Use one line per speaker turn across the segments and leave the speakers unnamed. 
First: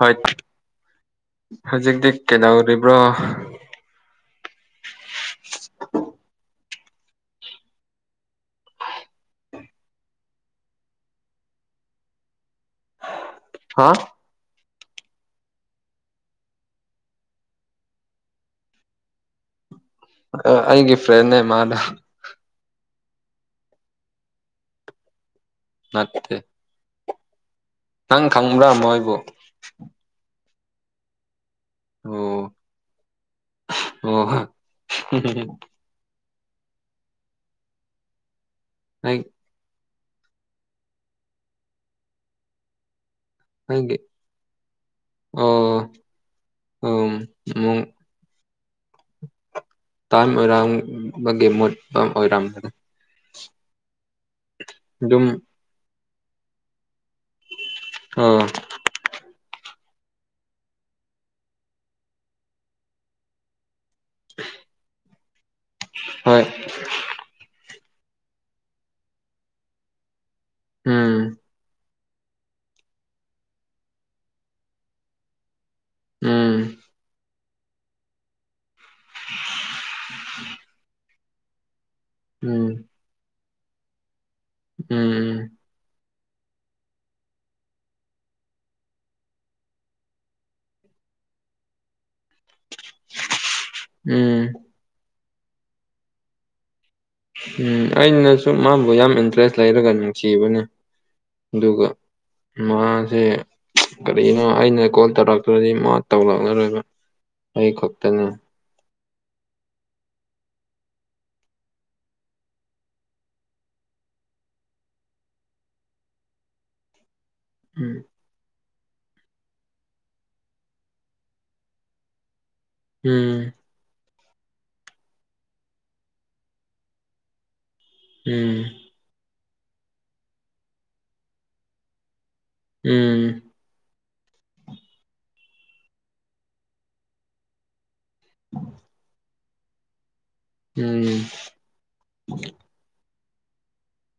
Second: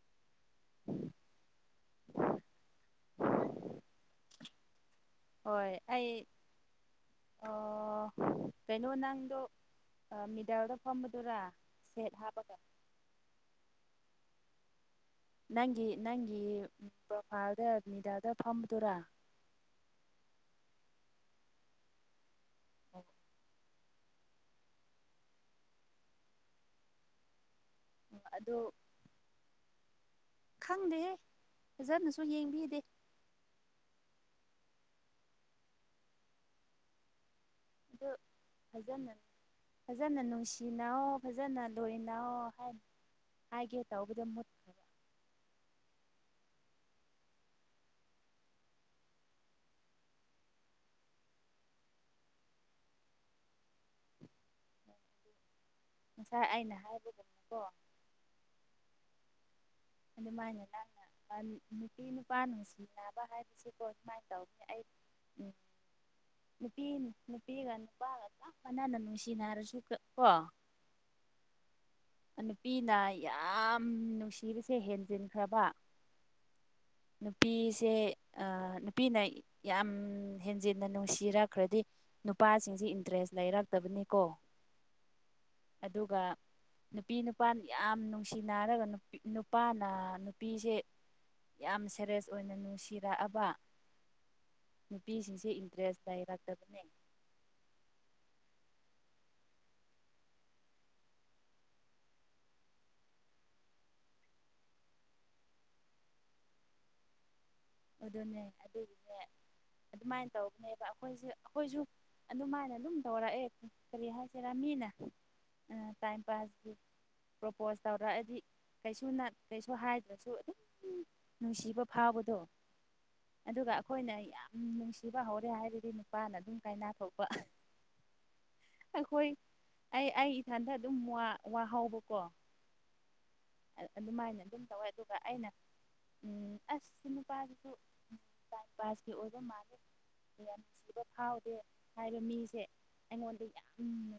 ꯍꯣꯏ ꯍꯧꯖꯤꯛꯇꯤ ꯀꯩꯗꯧꯔꯤꯕ꯭ꯔꯣ
ꯍꯣꯏ ꯑꯩ ꯑꯣ ꯀꯩꯅꯣ ꯅꯪꯗꯣ ꯃꯤꯗꯥꯜꯗ ꯐꯝꯕꯗꯨꯔꯥ ꯁꯦꯠ ꯍꯥꯞꯄꯒ
ꯍꯥꯥ
ꯅꯪꯒꯤ ꯅꯪꯒꯤ ꯄ꯭ꯔꯣꯐꯥꯜꯗꯅꯤꯗꯥꯗ ꯐꯝꯕꯗꯨꯔꯥ
ꯑꯩꯒꯤ ꯐ꯭ꯔꯦꯟꯦ ꯃꯥꯗ
ꯑꯣ
ꯃꯠꯇ ꯅꯪ
ꯑꯗꯨ
ꯈꯪꯕ꯭ꯔꯝꯃꯣ ꯑꯩꯕꯨ
ꯈꯪꯗꯦꯍꯦ ꯐꯖꯅꯁꯨ
ꯑꯣ
ꯌꯦꯡꯕꯤꯗꯦ
ꯑꯣ ꯍ
ꯑ
ꯑꯩ
ꯐꯖꯅꯅ ꯐꯖꯅ ꯅꯨꯡꯁꯤꯅꯑꯣ ꯐꯖꯅ ꯂꯣꯏꯅ ꯍꯥꯏꯔꯤ
ꯍꯥꯏꯦ ꯑ ꯑꯣ ꯃ
[inaudible]
ꯇꯥꯏꯝ ꯑꯣꯏꯔꯝꯕꯒꯤ ꯃꯨꯠꯄ ꯑꯣꯏꯔꯝꯅꯤ ꯑꯗꯨꯝ
ꯉꯁꯥꯏ ꯑꯩꯅ ꯍꯥꯏ
ꯑꯣ
ꯑꯗꯨ ꯃꯥꯥꯏꯅ ꯅꯪꯅ ꯅꯨꯄꯤ ꯅꯨꯄꯥ ꯅꯨꯡꯁꯤꯅꯕ ꯍꯥꯏꯕꯁꯤ ꯑꯣ ꯁꯨꯃꯥꯏꯅ ꯇꯧꯒꯦ ꯑꯩ ꯎꯝ
ꯍꯣꯏ
ꯅꯨꯄꯤ ꯅꯨꯄꯤꯒꯅ ꯄꯥꯒ ꯆꯞ ꯃꯅꯅ ꯅꯨꯡꯁꯤꯅꯔꯁꯨ ꯀꯣ
ꯎꯝ
ꯅꯨꯄꯤꯅ ꯌꯥꯝ ꯅꯨꯡꯁꯤꯕꯁꯦ ꯍꯦꯟꯖꯤꯟꯈ꯭ꯔꯕ
ꯎꯝ
ꯅꯨꯄꯤꯁꯦ ꯅꯨꯄꯤꯅ ꯌꯥꯝ ꯍꯦꯟꯖꯤꯟꯅ ꯅꯨꯡꯁꯤꯔꯛꯈ꯭ꯔꯗꯤ
ꯎꯝ
ꯅꯨꯄꯥꯁꯤꯡꯁꯤ ꯏꯟꯇꯔꯦꯁ ꯂꯩꯔꯛꯇꯕꯅꯤꯀꯣ
ꯎꯝ
ꯑꯗꯨꯒ ꯅꯨꯄꯤ ꯅꯨꯄꯥꯅ ꯌꯥꯝ ꯅꯨꯡꯁꯤꯅꯔꯒ ꯅꯨꯄꯥꯅ ꯅꯨꯄꯤꯁꯦ ꯌꯥꯝ ꯁꯦꯔꯦꯁ ꯑꯣꯏꯅ ꯅꯨꯡꯁꯤꯔꯛꯑꯕ
ꯎꯝ
ꯅꯨꯄꯤꯁꯤꯡꯁꯦ ꯏꯟꯇꯔꯦꯁ ꯇꯥꯏꯔꯥꯛꯛꯇꯕꯅꯦ
ꯎꯝ ꯑꯩꯅꯁꯨ ꯃꯥꯕꯨ ꯌꯥꯝ ꯏꯟꯇꯔꯦꯁ ꯂꯩꯔꯒ ꯅꯨꯡꯁꯤꯕꯅꯦ ꯑꯗꯨꯒ ꯃꯥꯁꯦ ꯀꯔꯤꯅꯣ ꯑꯩꯅ ꯀꯣꯜ ꯇꯧꯔꯛꯇ꯭ꯔꯗꯤ ꯃꯥ ꯇꯧꯔꯛꯂꯔꯣꯏꯕ ꯑꯩ ꯈꯛꯇꯅꯦ
ꯑꯗꯨꯅꯦ ꯑꯗꯨꯒꯤꯅꯦ ꯑꯗꯨꯃꯥꯏꯅ ꯇꯧꯕꯅꯦꯕ ꯑꯩꯈꯣꯏꯁꯦ ꯑꯩꯈꯣꯏꯁꯨ ꯑꯗꯨꯃꯥꯏꯅ ꯑꯗꯨꯝ ꯇꯧꯔꯛꯑꯦ ꯀꯔꯤ ꯍꯥꯏꯁꯤꯔꯥ ꯃꯤꯅ ꯎ ꯇꯥꯏꯝ ꯄꯥꯁ ꯄ꯭ꯔꯣꯄꯣꯁ
ꯎꯝ
ꯇꯧꯔꯛꯑꯗꯤ ꯀꯩꯁꯨ ꯀꯩꯁꯨ ꯍꯥꯏꯗ꯭ꯔꯁꯨ ꯑꯗꯨꯝ ꯅꯨꯡꯁꯤꯕ ꯐꯥꯎꯕꯗꯣ
ꯎꯝ
ꯑꯗꯨꯒ ꯑꯩꯈꯣꯏꯅ ꯌꯥꯝ ꯅꯨꯡꯁꯤꯕ ꯍꯧꯔꯦ ꯍꯥꯏꯔꯗꯤ ꯅꯨꯄꯥꯅ ꯑꯗꯨꯝ ꯀꯥꯏꯅꯥ ꯊꯣꯛꯄ
ꯎꯝ
ꯑꯩꯈꯣꯏ ꯑꯩ ꯑꯩ ꯏꯊꯟꯗ ꯑꯗꯨꯝ ꯋꯥꯍꯕꯀꯣ
ꯎꯝ
ꯑꯗꯨꯃꯥꯏꯅ ꯑꯗꯨꯝ ꯇꯧꯋꯦ ꯑꯗꯨꯒ ꯑꯩꯅ ꯎ ꯑꯁ ꯄꯥꯁꯨ ꯇꯥꯏ ꯄꯥꯁꯁꯤ ꯑꯣꯗ ꯃꯥꯅꯦꯦ ꯌꯥꯝ
ꯎꯝ ꯎꯝ
ꯁꯤꯕ ꯐꯥꯎꯗꯦ ꯍꯥꯏꯕ ꯃꯤꯁꯦ ꯑꯩꯉꯣꯟꯗ ꯌꯥꯝ ꯅꯨꯡ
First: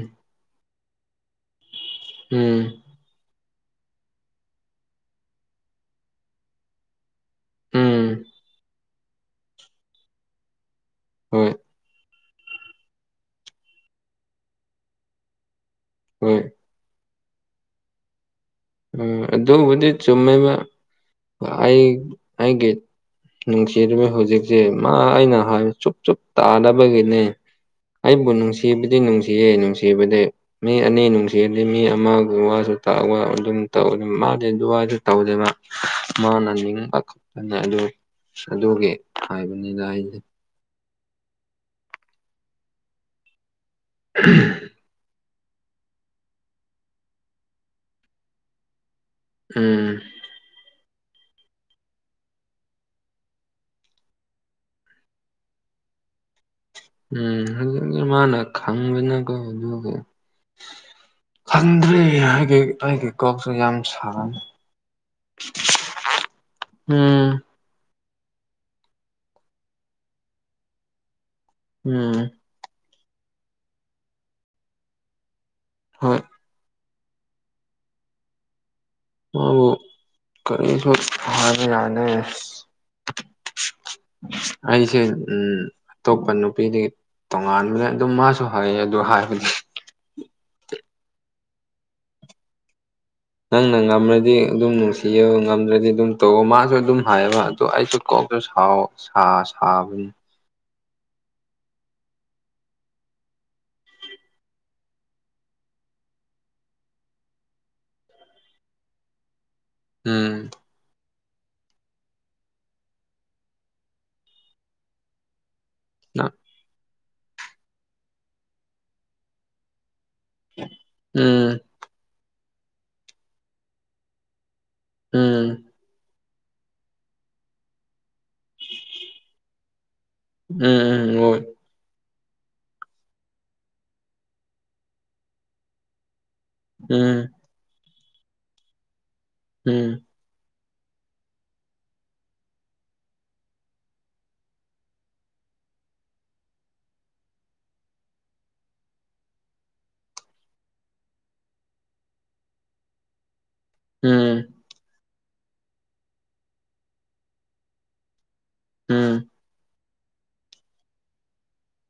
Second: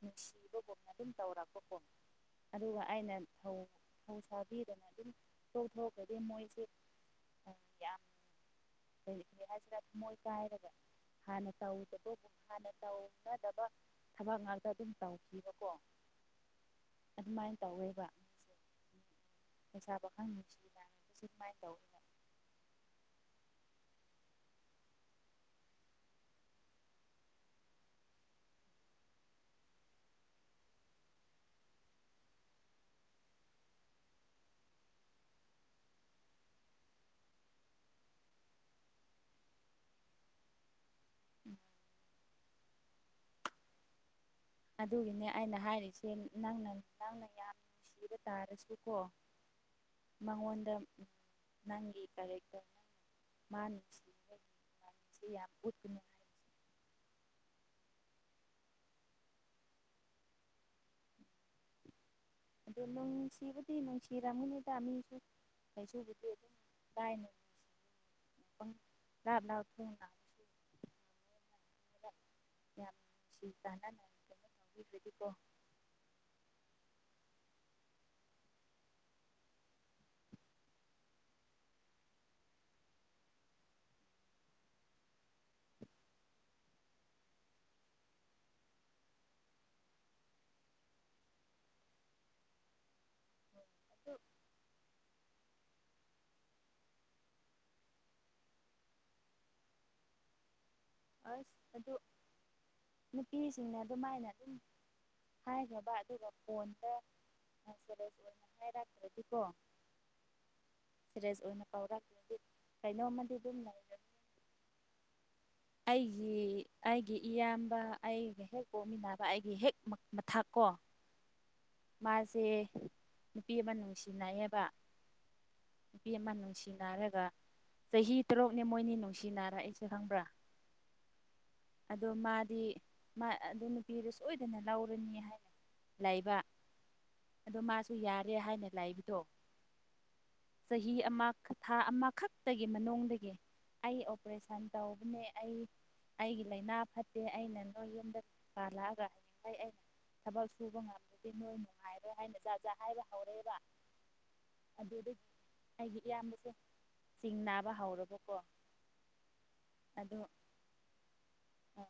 ꯅꯨꯡꯁꯤꯕꯒꯨꯝꯅ ꯑꯗꯨꯝ ꯇꯧꯔꯛꯄꯀꯣ
ꯎꯝ
ꯑꯗꯨꯒ ꯑꯩꯅ ꯧ ꯐꯧ ꯁꯥꯕꯤꯗꯅ ꯑꯗꯨꯝ ꯇꯣꯛꯊꯣꯛꯒꯗꯤ ꯃꯣꯏꯁꯦ
ꯎꯝ
ꯍꯥꯏꯁꯤꯔ ꯊꯃꯣꯏ ꯀꯥꯏꯔꯒ
ꯍꯣꯏ
ꯍꯥꯟꯅ ꯇꯧꯋꯗꯣ ꯍꯥꯟꯅ ꯇꯧꯅꯗꯕ ꯊꯕꯛ ꯉꯥꯛꯇ ꯑꯗꯨꯝ ꯇꯧꯈꯤꯕꯀꯣ
ꯍꯣꯏ
ꯑꯗꯨꯃꯥꯏꯅ ꯇꯧꯋꯦꯕ
ꯎ ꯑꯗꯨꯕꯨꯗꯤ
ꯂꯩꯁꯥ ꯄꯥꯈꯪ
ꯆꯨꯝꯃꯦꯩꯕ
ꯅꯨꯡꯁꯤ ꯅꯥꯅꯕꯁꯦ ꯑꯗꯨꯃꯥꯏꯅ
ꯑꯩ
ꯇꯧꯋꯦꯕ
ꯑꯩꯒꯦ ꯁꯤ ꯑꯗꯨꯃꯤ ꯍꯧꯖꯤꯛꯁꯦ ꯃꯥ ꯑꯩꯅ ꯍꯥꯏ ꯆꯨꯞ ꯆꯨꯞ ꯇꯥꯅꯕꯒꯤꯅꯦ ꯑꯩꯕꯨ ꯅꯨꯡꯁꯤꯕꯗꯤ ꯅꯨꯡꯁꯤꯌꯦ ꯅꯨꯡꯁꯤꯕꯗꯤ ꯃꯤ ꯑꯅꯤ ꯅꯨꯡꯁꯤꯕꯗꯤ ꯃꯤ ꯑꯃꯒꯁꯨ ꯇꯥ ꯑꯗꯨꯝ ꯇꯧ ꯃꯥꯗꯤ ꯑꯗꯨꯋꯥꯏꯗ ꯇꯧꯗꯅ ꯃꯥꯅ ꯅꯤꯡꯕ ꯈꯛꯇꯅ ꯑꯗꯨ ꯑꯗꯨꯒꯤ ꯍꯥꯏꯕꯅꯤꯅ ꯑꯩꯁꯦ
ꯑꯗꯨꯒꯤꯅꯦ ꯑꯩꯅ ꯍꯥꯏꯔꯤꯁꯦ ꯅꯪꯅ ꯅꯪꯅ ꯌꯥꯝ ꯅꯨꯡꯁꯤꯕ ꯇꯥꯔꯁꯨ ꯀꯣ
ꯎꯝ
ꯃꯉꯣꯟꯗ ꯎ ꯅꯪꯒꯤ ꯀꯔꯀꯝ ꯃꯥꯅꯤꯁꯤꯦ ꯈꯨꯅꯤ
ꯎꯝ ꯍ ꯃꯥꯅ ꯈꯥꯡꯕꯅ ꯀ ꯑꯗ꯭ꯔꯦ
ꯑꯗꯨ ꯅꯨꯡ ꯁꯤꯕꯨꯗꯤ
ꯁꯥꯡꯉꯦ
ꯅꯨꯡꯁꯤꯔꯝꯃꯅꯤꯗ ꯃꯤꯁꯨ ꯀꯁꯨꯕꯨꯗꯤ ꯑꯗꯨꯝ
ꯎꯝ
ꯂꯥꯛꯊ
ꯎꯝ
ꯌꯥꯝ ꯅꯨꯡꯁꯤ ꯇꯅꯕꯤꯣ
ꯍꯣꯏ ꯕꯨ ꯀꯔꯤꯁꯨ ꯐꯔ ꯌꯥꯅꯦ
[inaudible]
ꯑꯩꯁꯦ ꯎꯝ ꯑꯇꯣꯞꯄ ꯅꯨꯄꯤꯗꯤ ꯇꯣꯉꯥꯟꯕꯅꯦ ꯑꯗꯨꯝ ꯃꯥꯁꯨ ꯍꯥꯏꯌꯦ ꯑꯗꯨ ꯍꯥꯏꯕꯅꯦ ꯅꯪꯅ
ꯑꯗꯨ
ꯉꯝꯃꯗꯤ ꯑꯗꯨꯝ ꯅꯨꯡꯁꯤ ꯤ ꯉꯝꯗ꯭ꯔꯗꯤ ꯑꯗꯨꯝ ꯇꯧ ꯃꯥꯁꯨ ꯑꯗꯨꯝ ꯍꯥꯏꯌꯦꯕ ꯑꯗꯨ ꯑꯩꯁꯨ ꯀꯣꯛꯁꯨꯥꯎꯕꯅꯤ
[inaudible] ꯑꯁ ꯑꯗꯨ ꯅꯨꯄꯤꯁꯤꯡꯅ ꯑꯗꯨꯃꯥꯏꯅ ꯑꯗꯨꯝ ꯍꯥꯏꯈ꯭ꯔꯕ ꯑꯗꯨꯒ ꯐꯣꯟꯗ ꯃꯦꯁꯦꯖ ꯑꯣꯏꯅ ꯍꯥꯏꯔꯈ꯭ꯔꯗꯤꯀꯣ
ꯍꯝ
ꯁꯦꯔꯤꯁ ꯑꯣꯏꯅ ꯄꯥꯎꯔꯥꯛꯂ ꯀꯩꯅꯣꯝꯃꯗꯤ ꯑꯗꯨꯝ ꯂꯩ
ꯎꯝ
ꯑꯩꯒꯤ ꯑꯩꯒꯤ ꯏꯌꯥꯝꯕ ꯑꯩꯒ ꯍꯦꯛ ꯄꯣꯛꯃꯤꯟꯅꯕ ꯑꯩꯒꯤ ꯍꯦꯛ ꯃꯊꯛꯀꯣ
ꯎꯝ
ꯃꯥꯁꯦ ꯅꯨꯄꯤ ꯑꯃ ꯅꯨꯡꯁꯤꯅꯑꯕ
ꯎꯝ
ꯅꯨꯄꯤ ꯑꯃ ꯅꯨꯡꯁꯤꯅꯔꯒ ꯆꯍꯤ ꯇꯔꯨꯛꯅꯤ ꯃꯣꯏꯅꯤ ꯅꯨꯡꯁꯤ ꯅꯥꯔ ꯑꯩꯁꯦ ꯈꯪꯕ꯭ꯔꯥ
ꯎꯝ ꯎꯝ ꯑꯣꯏꯣꯏ
ꯑꯗꯣ ꯃꯥꯗꯤ ꯑꯗꯨ ꯅꯨꯄꯤꯗꯨ ꯁꯣꯏꯗꯅ ꯂꯧꯔꯅꯤ ꯍꯥꯏꯅ ꯂꯩꯕ
ꯎꯝ
ꯑꯗꯨ ꯌꯥꯔꯦ ꯍꯥꯏꯅ ꯂꯥꯛꯏꯕꯗꯣ
ꯎꯝ
ꯆꯍꯤ ꯑꯃ ꯊꯥ ꯑꯃꯈꯛꯇꯒꯤ ꯃꯅꯨꯡꯗꯒꯤ ꯑꯩ ꯑꯣꯄꯔꯦꯁꯟ ꯇꯧꯕꯅꯦ ꯑꯩ ꯑꯩꯒꯤ ꯂꯥꯏꯅꯥ ꯐꯠꯇꯦ ꯑꯩꯅ ꯅꯣꯏ ꯌꯨꯝꯗ ꯄꯥꯜꯂꯛꯑꯒ ꯍꯥꯏꯗꯤ ꯐꯩ ꯑꯩꯅ ꯊꯕꯛ ꯁꯨꯕ ꯉꯝꯗꯗꯤ ꯅꯣꯏ ꯅꯨꯡꯉꯥꯏꯔꯣꯏ ꯍꯥꯏꯅ ꯖꯥ ꯖꯥꯠ ꯍꯥꯏꯕ ꯍꯧꯔꯛꯦꯕ
ꯎꯝ
ꯑꯗꯨ ꯑꯩꯒꯤ ꯏꯌꯥꯝꯕꯁꯦ ꯆꯤꯡ ꯅꯥꯕ ꯍꯧꯔꯕꯀꯣ
ꯍꯝ
ꯑꯗꯣ ꯑ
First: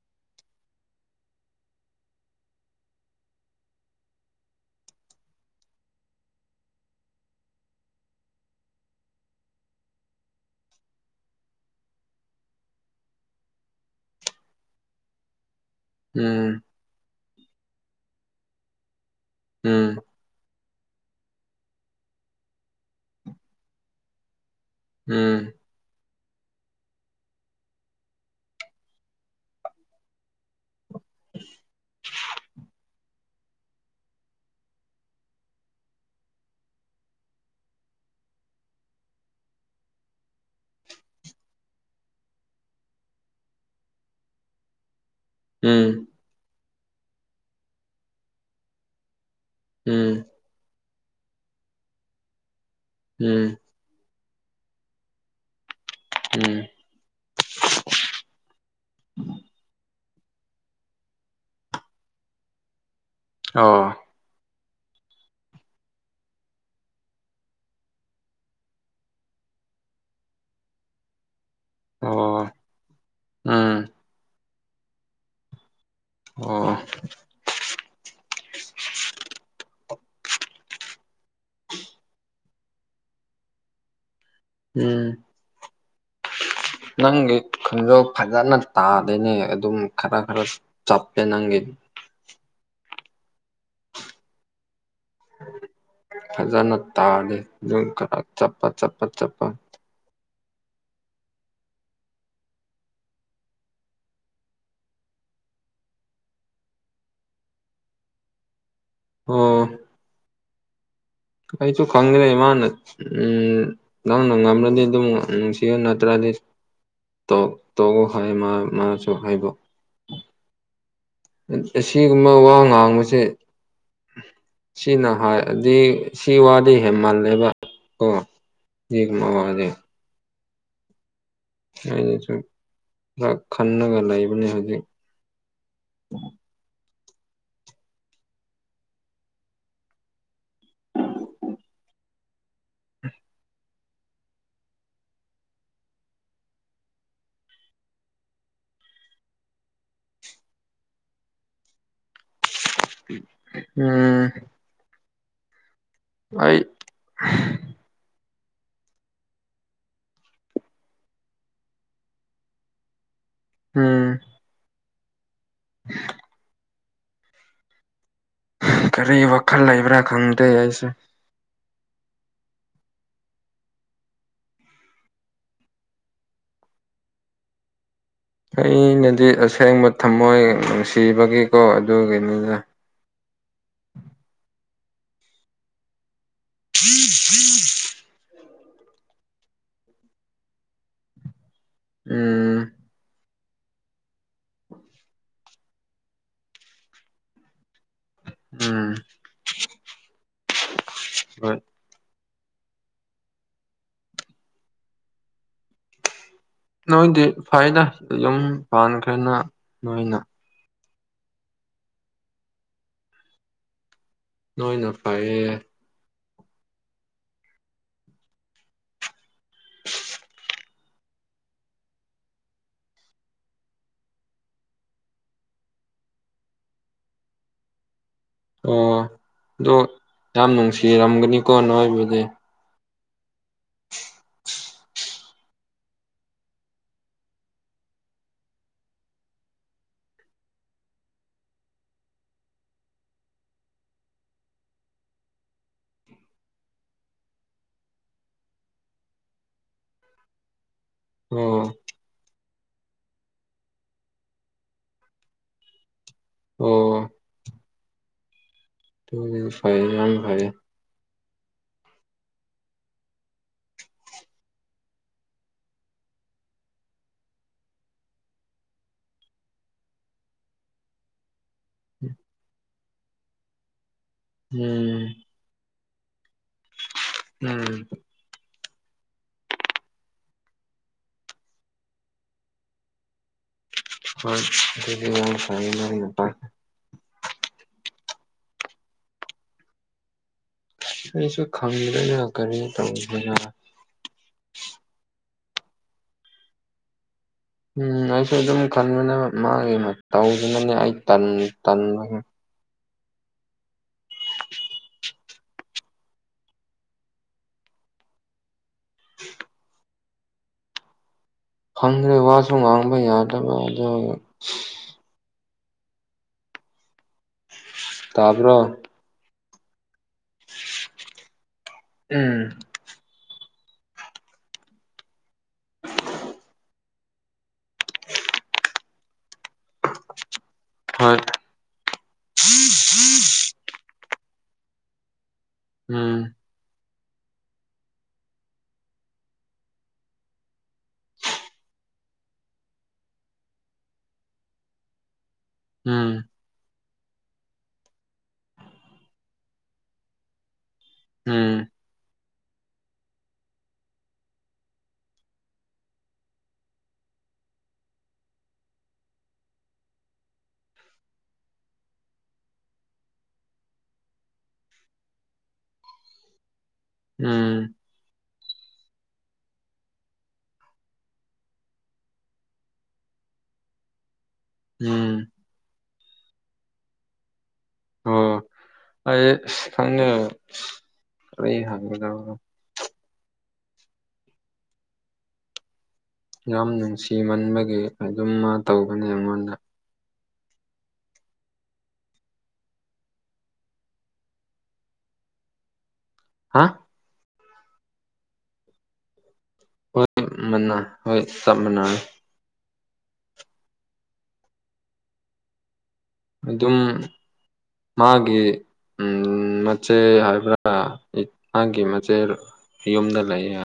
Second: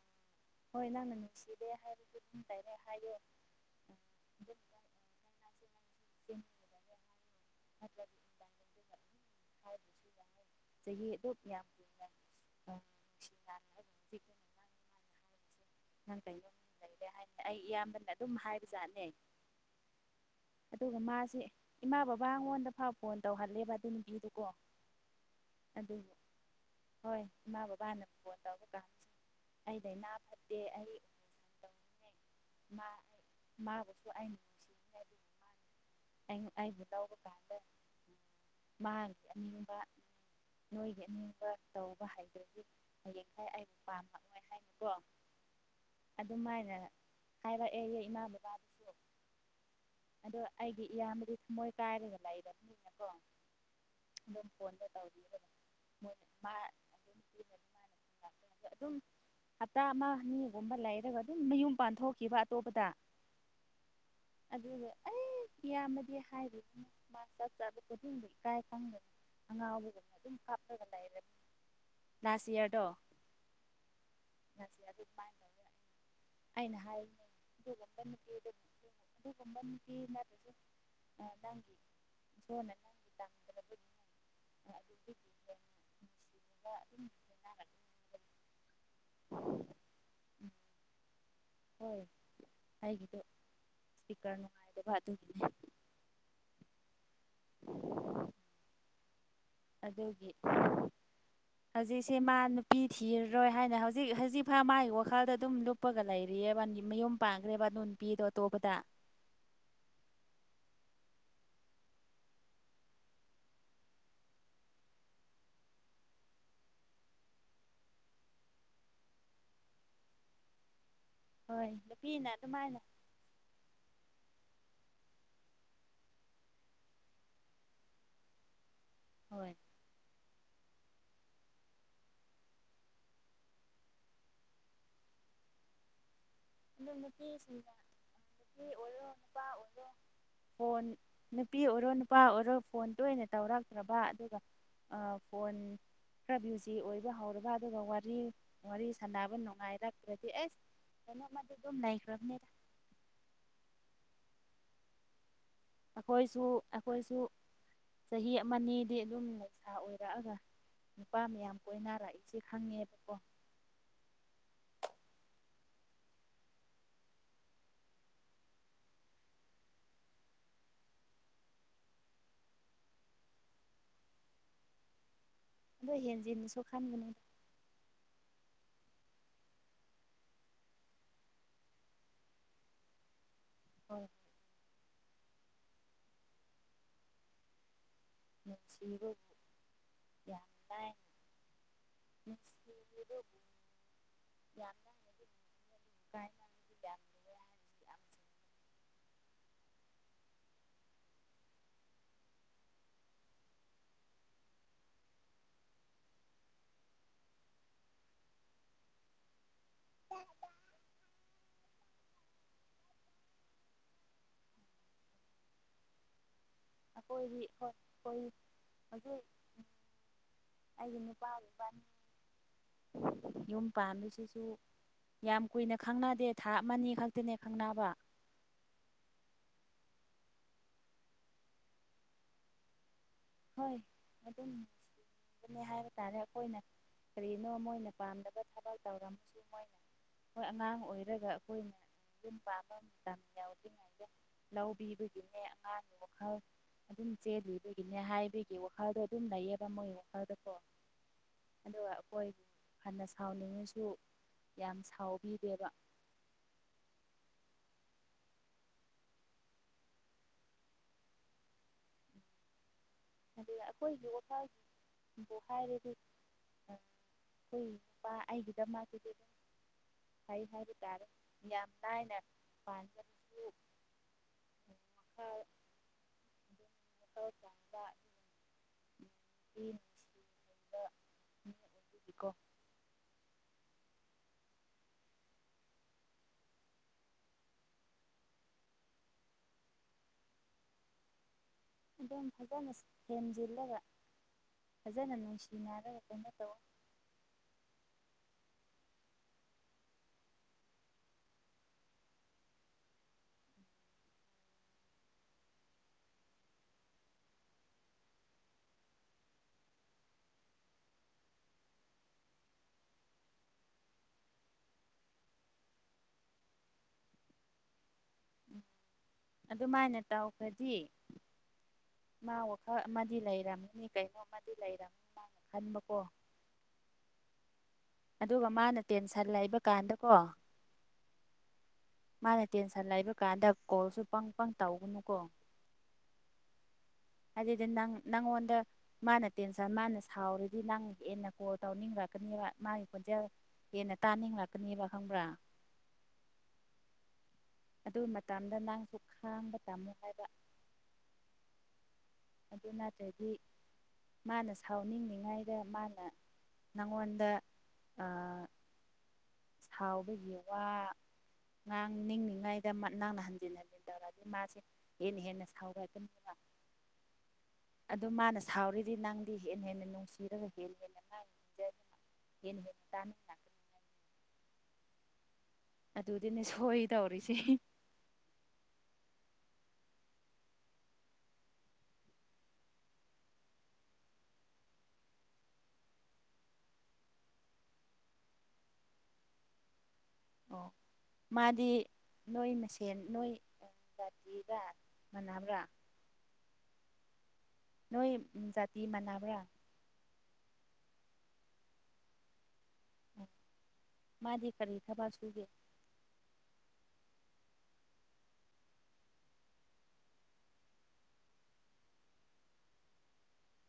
ꯍꯣꯏ ꯅꯪꯅ ꯅꯨꯡꯁꯤꯔꯦ ꯍꯥꯏꯔꯁꯨ ꯑꯗꯨꯝꯗꯥꯥꯏꯔꯦ ꯍꯥꯏꯔꯦ ꯎ [unintelligible] ꯆꯍꯤ ꯑꯗꯨ
ꯎꯝ
ꯍꯥꯏ ꯑꯩ ꯏꯌꯥꯝꯕꯅ ꯑꯗꯨꯝ ꯍꯥꯏꯕꯖꯥꯠꯅꯦ
ꯎꯝ
ꯑꯗꯨꯒ ꯃꯥꯁꯦ ꯏꯃꯥ ꯕꯕꯥ ꯑꯩꯉꯣꯟꯗ ꯐꯥꯎ ꯐꯣꯟ ꯇꯧꯍꯜꯂꯦꯕ ꯑꯗꯨ ꯅꯨꯄꯤꯗꯨꯀꯣ
ꯎꯝ
ꯑꯗꯨꯒꯤ ꯍꯣꯏ ꯏꯃꯥ ꯕꯕꯥꯅ ꯐꯣꯟ ꯇꯔ ꯀꯥꯟ ꯑꯩꯗ ꯏꯅꯥ ꯐ ꯑꯩ ꯇꯧꯉꯩ ꯃꯥꯕꯨꯁꯨ ꯑꯩꯅ ꯅꯨꯡꯁꯤꯔꯤ ꯑꯩꯕꯨ ꯇꯧꯕ ꯀꯥꯟꯗ ꯃꯥꯁ ꯑꯅꯤꯡꯕ ꯅꯣꯏꯒꯤ ꯑꯅꯤꯡꯕ ꯇꯧꯕ ꯍꯩꯗ꯭ꯔꯗꯤ ꯃꯌꯦꯛꯡ ꯈꯥꯏ ꯑꯩꯕꯨ ꯄꯥꯝꯃꯛꯑꯣꯏ ꯍꯥꯏꯅꯤꯀꯣ
ꯎꯝ
ꯑꯗꯨꯝꯃꯥꯏꯅ ꯍꯥꯏꯔꯛꯑꯦꯌꯦ ꯏꯃꯥ ꯕꯕꯥꯗꯨꯁꯨ
ꯎꯝ
ꯑꯗꯣ ꯑꯩꯒꯤ ꯏꯌꯥꯝꯕꯗꯤ ꯊꯨꯝꯃꯣꯏ ꯀꯥꯏꯔꯒ ꯂꯩꯕ
ꯎꯝ
ꯑꯗꯨꯝ ꯀꯣꯟꯗ ꯇꯧꯔꯤ
ꯎꯝ
ꯑꯗꯨꯝ ꯍꯞꯇꯥ ꯑꯃ ꯃꯤꯒꯨꯝꯕ ꯂꯩꯔꯒ ꯑꯗꯨꯝ ꯃꯌꯨꯝ ꯄꯥꯟꯊꯣꯛꯈꯤꯕ ꯑꯇꯣꯞꯄꯗ
ꯑꯣ
ꯑꯗꯨ ꯑꯩ ꯏꯌꯥꯝꯃꯗꯤ ꯍꯥꯏꯔꯤ ꯃꯥ ꯆꯞ ꯆꯥꯕ ꯈꯨꯗꯤꯡꯗ ꯏꯀꯥꯏ ꯈꯪꯕꯅꯤ ꯑꯉ ꯑꯗꯨꯝ ꯀꯞꯒ
ꯑꯣ
ꯅꯥꯁꯤꯌꯥꯗꯣ
ꯎꯝ ꯑꯣ
ꯑꯩꯅ ꯍꯥꯏ ꯑꯗꯨꯒꯨꯝꯕꯒꯤꯠꯇ꯭ꯔꯁꯨ ꯅꯪꯒꯤꯣꯟꯅ ꯅꯒꯤ ꯇꯒꯤ
ꯎꯝ
ꯅꯨꯡꯁꯤꯕ ꯑꯗꯨꯝ
ꯅꯪꯒꯤ
ꯎꯝ
[unintelligible]
ꯍꯣꯏ ꯑꯩꯒꯤꯗꯣ ꯏꯁꯄꯤꯀꯔ ꯅꯨꯡꯉꯥꯏ
ꯐꯖꯅ ꯇꯥꯔꯗꯤ ꯑꯗꯨ ꯈꯔ ꯆꯞꯄ ꯆꯞꯄ ꯆꯞꯄ
ꯑꯗꯨꯒꯤ ꯍꯧꯖꯤꯛꯁꯦ ꯃꯥ ꯅꯨꯄꯤ ꯊꯤꯔꯔꯣꯏ ꯍꯥꯏꯅ ꯍꯧꯖꯤꯛ ꯍꯧꯖꯤꯛꯐꯥꯎ ꯃꯥꯒꯤ ꯋꯥꯈꯜꯗ ꯑꯗꯨꯝ ꯂꯨꯞꯄꯒ ꯂꯩꯔꯤ ꯃꯌꯨꯝ ꯄꯥꯟꯈ꯭ꯔꯦꯕ ꯑꯗꯨ ꯅꯨꯄꯤꯗꯣ ꯑꯇꯣꯞꯄꯗ
ꯑꯣ ꯑꯩꯁꯨ ꯈꯪꯗ꯭ꯔꯦ ꯏꯃꯥꯅ ꯎꯝ ꯅꯪꯅ ꯉꯝꯂꯗꯤ ꯑꯗꯨꯝ ꯅꯨꯡꯁꯤꯌꯨ ꯅꯠꯇ꯭ꯔꯗꯤ ꯇꯣꯛꯎ ꯍꯥꯏ ꯃꯥ ꯃꯥꯁꯨ ꯍꯥꯏꯕ
ꯍꯣꯏ ꯅꯨꯄꯤꯅ
ꯑꯁꯤꯒꯨꯝꯕ ꯋꯥ
ꯑꯗꯨꯃꯥꯏꯅ
ꯉꯥꯡꯕꯁꯦ ꯁꯤꯅ ꯍꯥꯏꯗꯤ ꯁꯤ ꯋꯥꯗꯤ ꯍꯦꯟꯃꯜꯂꯦꯕ ꯀꯣ
ꯍꯣꯏ
[unintelligible] ꯑꯩꯅꯁꯨ ꯈꯔ ꯈꯟꯂꯒ ꯂꯩꯕꯅꯤ ꯍꯧꯖꯤꯛ
ꯑꯗꯨ ꯅꯨꯄꯤꯁꯤꯡꯗ ꯅꯨꯄꯤ ꯑꯣꯏꯔꯣ ꯅꯨꯄꯥ ꯑꯣꯏꯔꯣ ꯐꯣꯟ ꯅꯨꯄꯤ ꯑꯣꯏꯔꯣ ꯅꯨꯄꯥ ꯑꯣꯏꯔꯣ ꯐꯣꯟ ꯇꯣꯏꯅ ꯇꯧꯔꯛꯇ꯭ꯔꯕ ꯑꯗꯨꯒ ꯐꯣꯟ ꯈꯔ ꯚ꯭ꯌꯨꯖꯤ ꯑꯣꯏꯕ ꯍꯧꯔꯕ ꯑꯗꯨꯒ ꯋꯥꯔꯤ ꯋꯥꯔꯤ ꯁꯥꯟꯅꯕ ꯅꯨꯡꯉꯥꯏꯔꯛꯇ꯭ꯔꯥꯗꯤ ꯑꯩꯁ ꯀꯩꯅꯣꯃꯗꯤ ꯗꯨꯝ ꯂꯩꯈ꯭ꯔꯥꯅꯤꯗ
ꯎꯝ
ꯑꯩꯈꯣꯏꯁꯨ
ꯑꯩ
ꯑꯩꯈꯣꯏꯁꯨ ꯆꯍꯤ ꯃꯅꯤꯗꯤ ꯑꯗꯨꯝ ꯂꯩꯩꯁꯥ ꯑꯣꯏꯔꯛꯑꯒ ꯅꯨꯄꯥ ꯃꯌꯥꯝ ꯀꯣꯏꯅꯔꯛꯏꯁꯦ ꯈꯪꯉꯦꯕꯀꯣ
ꯎꯝ [unintelligible] ꯀꯔꯤ ꯋꯥꯈꯜ ꯂꯩꯕ꯭ꯔꯥ ꯈꯪꯗꯦ ꯑꯩꯁꯦ
ꯑꯗꯣ ꯍꯦꯟꯖꯤꯟꯅꯁꯨ ꯈꯟꯒꯅꯨꯗ
ꯑꯩꯅꯗꯤ ꯑꯁꯦꯡꯕ ꯊꯝꯃꯣꯏ ꯅꯨꯡꯁꯤꯕꯒꯤꯀꯣ ꯑꯗꯨꯒꯤꯅꯤꯅ
ꯍꯣꯏ
[unintelligible]
ꯃꯁꯤꯔꯣ ꯌꯥꯝ ꯇꯥꯏ [unintelligible]
ꯎꯝ
[unintelligible]
ꯎꯝ ꯍꯣꯏ ꯅꯣꯏꯗꯤ ꯐꯩꯅ ꯌꯨꯝ ꯄꯥꯟꯈ꯭ꯔꯦꯅ ꯅꯣꯏꯅ ꯅꯣꯏꯅ ꯐꯔꯦꯌꯦ
ꯑꯩꯈꯣꯏꯒꯤ ꯍꯣꯢ ꯑꯩꯈꯣꯏ ꯍꯧꯖꯤꯛ ꯑꯩꯒꯤ ꯅꯨꯄꯥ ꯏꯕꯥꯅꯤ ꯌꯨꯝ ꯄꯥꯟꯕꯁꯤꯁꯨ ꯌꯥꯝ ꯀꯨꯏꯅ ꯈꯪꯅꯗꯦ ꯊꯥ ꯑꯃ ꯅꯤ ꯈꯛꯇꯅꯦ ꯈꯪꯅꯕ
ꯑꯣ ꯑꯗꯨ ꯌꯥꯝ ꯅꯨꯡꯁꯤꯔꯝꯒꯅꯤꯀꯣ ꯅꯣꯏꯕꯨꯗꯤ
ꯍꯣꯏ ꯑꯗꯨꯝ ꯑꯗꯨ ꯍꯥꯏꯕ ꯇꯥꯔꯦ ꯑꯈꯣꯏꯅ ꯀꯔꯤꯅꯣ ꯃꯣꯏꯅ ꯄꯥꯝꯗꯕ ꯊꯕꯛ ꯇꯧꯔꯝꯃꯁꯨ ꯃꯣꯏꯅ ꯍꯣꯏ ꯑꯉꯥꯡ ꯑꯣꯏꯔꯒ ꯑꯈꯣꯢꯅ ꯌꯨꯝ ꯄꯥꯟꯕ ꯃꯇꯝ ꯌꯥꯎꯗ꯭ꯔꯤꯉꯩꯗ ꯂꯧꯕꯤꯕꯒꯤꯅꯦ ꯑꯉꯥꯡꯒꯤ ꯋꯥꯈꯜ ꯑꯗꯨꯝ ꯆꯦꯜ ꯂꯨꯕꯒꯤ ꯅꯦ ꯍꯥꯏꯕꯒꯤ ꯋꯥꯈꯜꯗꯣ ꯑꯗꯨꯝ ꯂꯩꯌꯦꯕ ꯃꯣꯏ ꯋꯥꯈꯜꯗꯀꯣ
ꯑꯣ
ꯑꯗꯨꯒ ꯑꯈꯣꯏ ꯐꯅ ꯁꯥꯎꯅꯤꯡꯉꯁꯨ ꯌꯥꯝ ꯁꯥꯎꯕꯤꯗꯦꯕ
ꯑꯣ ꯇꯨꯅꯤ ꯐꯩꯌꯦ ꯌꯥꯝ ꯐꯩꯌꯦ
ꯑꯗꯨꯒ ꯑꯈꯣꯏꯒꯤ ꯋꯥꯈꯜꯕꯨ ꯍꯥꯏꯔꯗꯤ ꯑ ꯑꯈꯣꯏꯄꯥ ꯑꯩꯒꯤꯗꯃꯛ [unintelligible] ꯍ ꯍꯥꯏꯕ ꯇꯥꯔꯦ ꯌꯥꯝ ꯂꯥꯏꯅ ꯄꯥꯟꯕꯖꯨ
ꯎꯝ ꯎꯝ
[unintelligible] ꯀꯣ
ꯍꯣꯏ [unintelligible] ꯑꯩꯁꯨ ꯈꯪꯗ꯭ꯔꯦꯗ
ꯑꯗꯨꯝ
ꯀꯔꯤ
ꯐꯖꯅ
ꯇꯧꯁꯤꯔ
ꯊꯦꯝꯖꯤꯜꯂꯒ ꯐꯖꯅ ꯅꯨꯡꯁꯤ ꯌꯥꯔꯦ ꯀꯩꯅꯣ ꯇꯧ
ꯎꯝ ꯑꯩꯁꯨ ꯑꯗꯨꯝ ꯈꯟꯕꯅꯦ ꯃꯥꯒꯤ ꯇꯧꯒꯅꯤꯉꯥꯢ ꯑꯩ ꯇꯟꯕꯨ ꯇꯟꯕꯒꯨꯝ ꯐꯪꯗ꯭ꯔꯦ ꯋꯥꯁꯔꯝ ꯍꯥꯡꯕ ꯌꯥꯗ꯭ꯔꯕ ꯑꯗꯨꯒꯤ ꯇꯥꯕ꯭ꯔꯣ
ꯑꯗꯨꯃꯥꯏꯅ ꯇꯧꯈ꯭ꯔꯗꯤ ꯃꯥ
ꯎꯝ
ꯋꯥꯈꯜ ꯑꯃꯗꯤ ꯂꯩꯔꯝ ꯃꯤ ꯀꯩꯅꯣꯝꯃ ꯂꯩꯔꯝꯅꯤ ꯃꯥꯅ ꯈꯟꯕꯀꯣ ꯑꯗꯨꯒ ꯃꯥꯅ ꯇꯦꯟꯁꯟ ꯂꯩꯕ ꯀꯥꯟꯗꯀꯣ
ꯍꯣꯏ
ꯃꯥꯅ ꯇꯦꯟꯁꯟ ꯂꯩꯕ ꯀꯥꯟꯗ ꯀꯣꯜꯁꯨ ꯄꯪ ꯄꯪ ꯇꯧꯒꯅꯨꯀꯣ
ꯎꯝ
ꯑꯗꯨꯗꯤ ꯅꯪ ꯅꯪꯉꯣꯟꯗ ꯃꯥꯅ ꯇꯦꯟꯁꯟ ꯃꯥꯅ ꯁꯥꯎꯔꯗꯤ ꯅꯪ ꯍꯦꯟꯅ ꯀꯣꯜ ꯇꯧꯅꯤꯡꯕ꯭ꯔ ꯃꯥꯒꯤ ꯈꯣꯟꯖꯦꯜ ꯍꯦꯟꯅ ꯇꯥꯅꯤꯡꯂꯛꯀꯅꯦꯕ ꯈꯪꯕ꯭ꯔꯥ
ꯎꯝ
ꯑꯗꯨ ꯃꯇꯝꯗ ꯅꯪꯁꯨ ꯈꯥꯡꯕ ꯇꯝꯃꯨ ꯍꯥꯏꯕ
ꯎꯝ
ꯑꯗꯨ ꯅꯠꯇ꯭ꯔꯗꯤ ꯃꯥꯅ ꯁꯥꯎꯅꯤꯡꯅꯤꯉꯥꯏꯗ ꯃꯥꯅ ꯅꯉꯣꯟꯗ ꯑꯥ ꯁꯥꯎꯕꯒꯤ ꯋꯥ ꯉꯥꯡ ꯅꯤꯡꯅꯤꯉꯥꯏꯗ ꯅꯪꯅ ꯍꯟꯖꯤꯟ ꯍꯟꯖꯤꯟ ꯇꯧꯔꯑꯗꯤ ꯃꯥꯁꯦ ꯍꯦꯟꯅ ꯍꯦꯟꯅ ꯁꯥꯎꯔ ꯑꯗꯨꯝ [inaudible]
ꯎꯝ
ꯁꯥꯎꯔꯗꯤ ꯅꯪꯗꯤ ꯍꯦꯟꯅ ꯍꯦꯟꯅ ꯅꯨꯡꯁꯤꯔꯒ ꯍꯦꯟꯅ ꯍꯦꯟꯅ [unintelligible] ꯍꯦꯟꯅ ꯍꯦꯟꯅ ꯇꯥꯅꯤꯡꯂꯛꯀꯅꯤ ꯍꯥꯢꯕ
ꯎꯝ
ꯑꯗꯨꯗꯤꯅꯦ ꯁꯣꯏ ꯗꯧꯔꯤꯁꯦ
ꯑꯣ ꯑꯩ ꯊꯪꯅ ꯑꯩ ꯍꯥꯏ ꯌꯥꯝ ꯅꯨꯡꯁꯤꯃꯟꯕꯒꯤ ꯑꯗꯨꯝ ꯇꯒꯅꯤ ꯑꯩꯉꯣꯟꯗ
ꯑꯣ ꯃꯥꯗꯤ ꯅꯣꯏ ꯃꯁꯦꯟ ꯅꯣꯏ ꯆꯒ ꯃꯅꯤꯕ꯭ꯔꯥ
ꯍꯥ
ꯅꯣꯏ ꯖꯥꯇꯤ ꯃꯥꯟꯅꯕ꯭ꯔꯥ
ꯍꯣꯏ ꯃ ꯍꯣꯏ ꯆꯞ ꯃꯅ
ꯃꯥꯗꯤ ꯀꯔꯤ ꯊꯕ ꯁꯨꯒꯦ
ꯑꯗꯨꯝ ꯃꯥꯒꯤ ꯎꯝ ꯃꯆꯦ ꯍꯥꯏꯕ꯭ꯔꯥꯥꯡꯒꯤ ꯃꯆꯦꯠ ꯌꯨꯝꯗ ꯂꯩꯌꯦ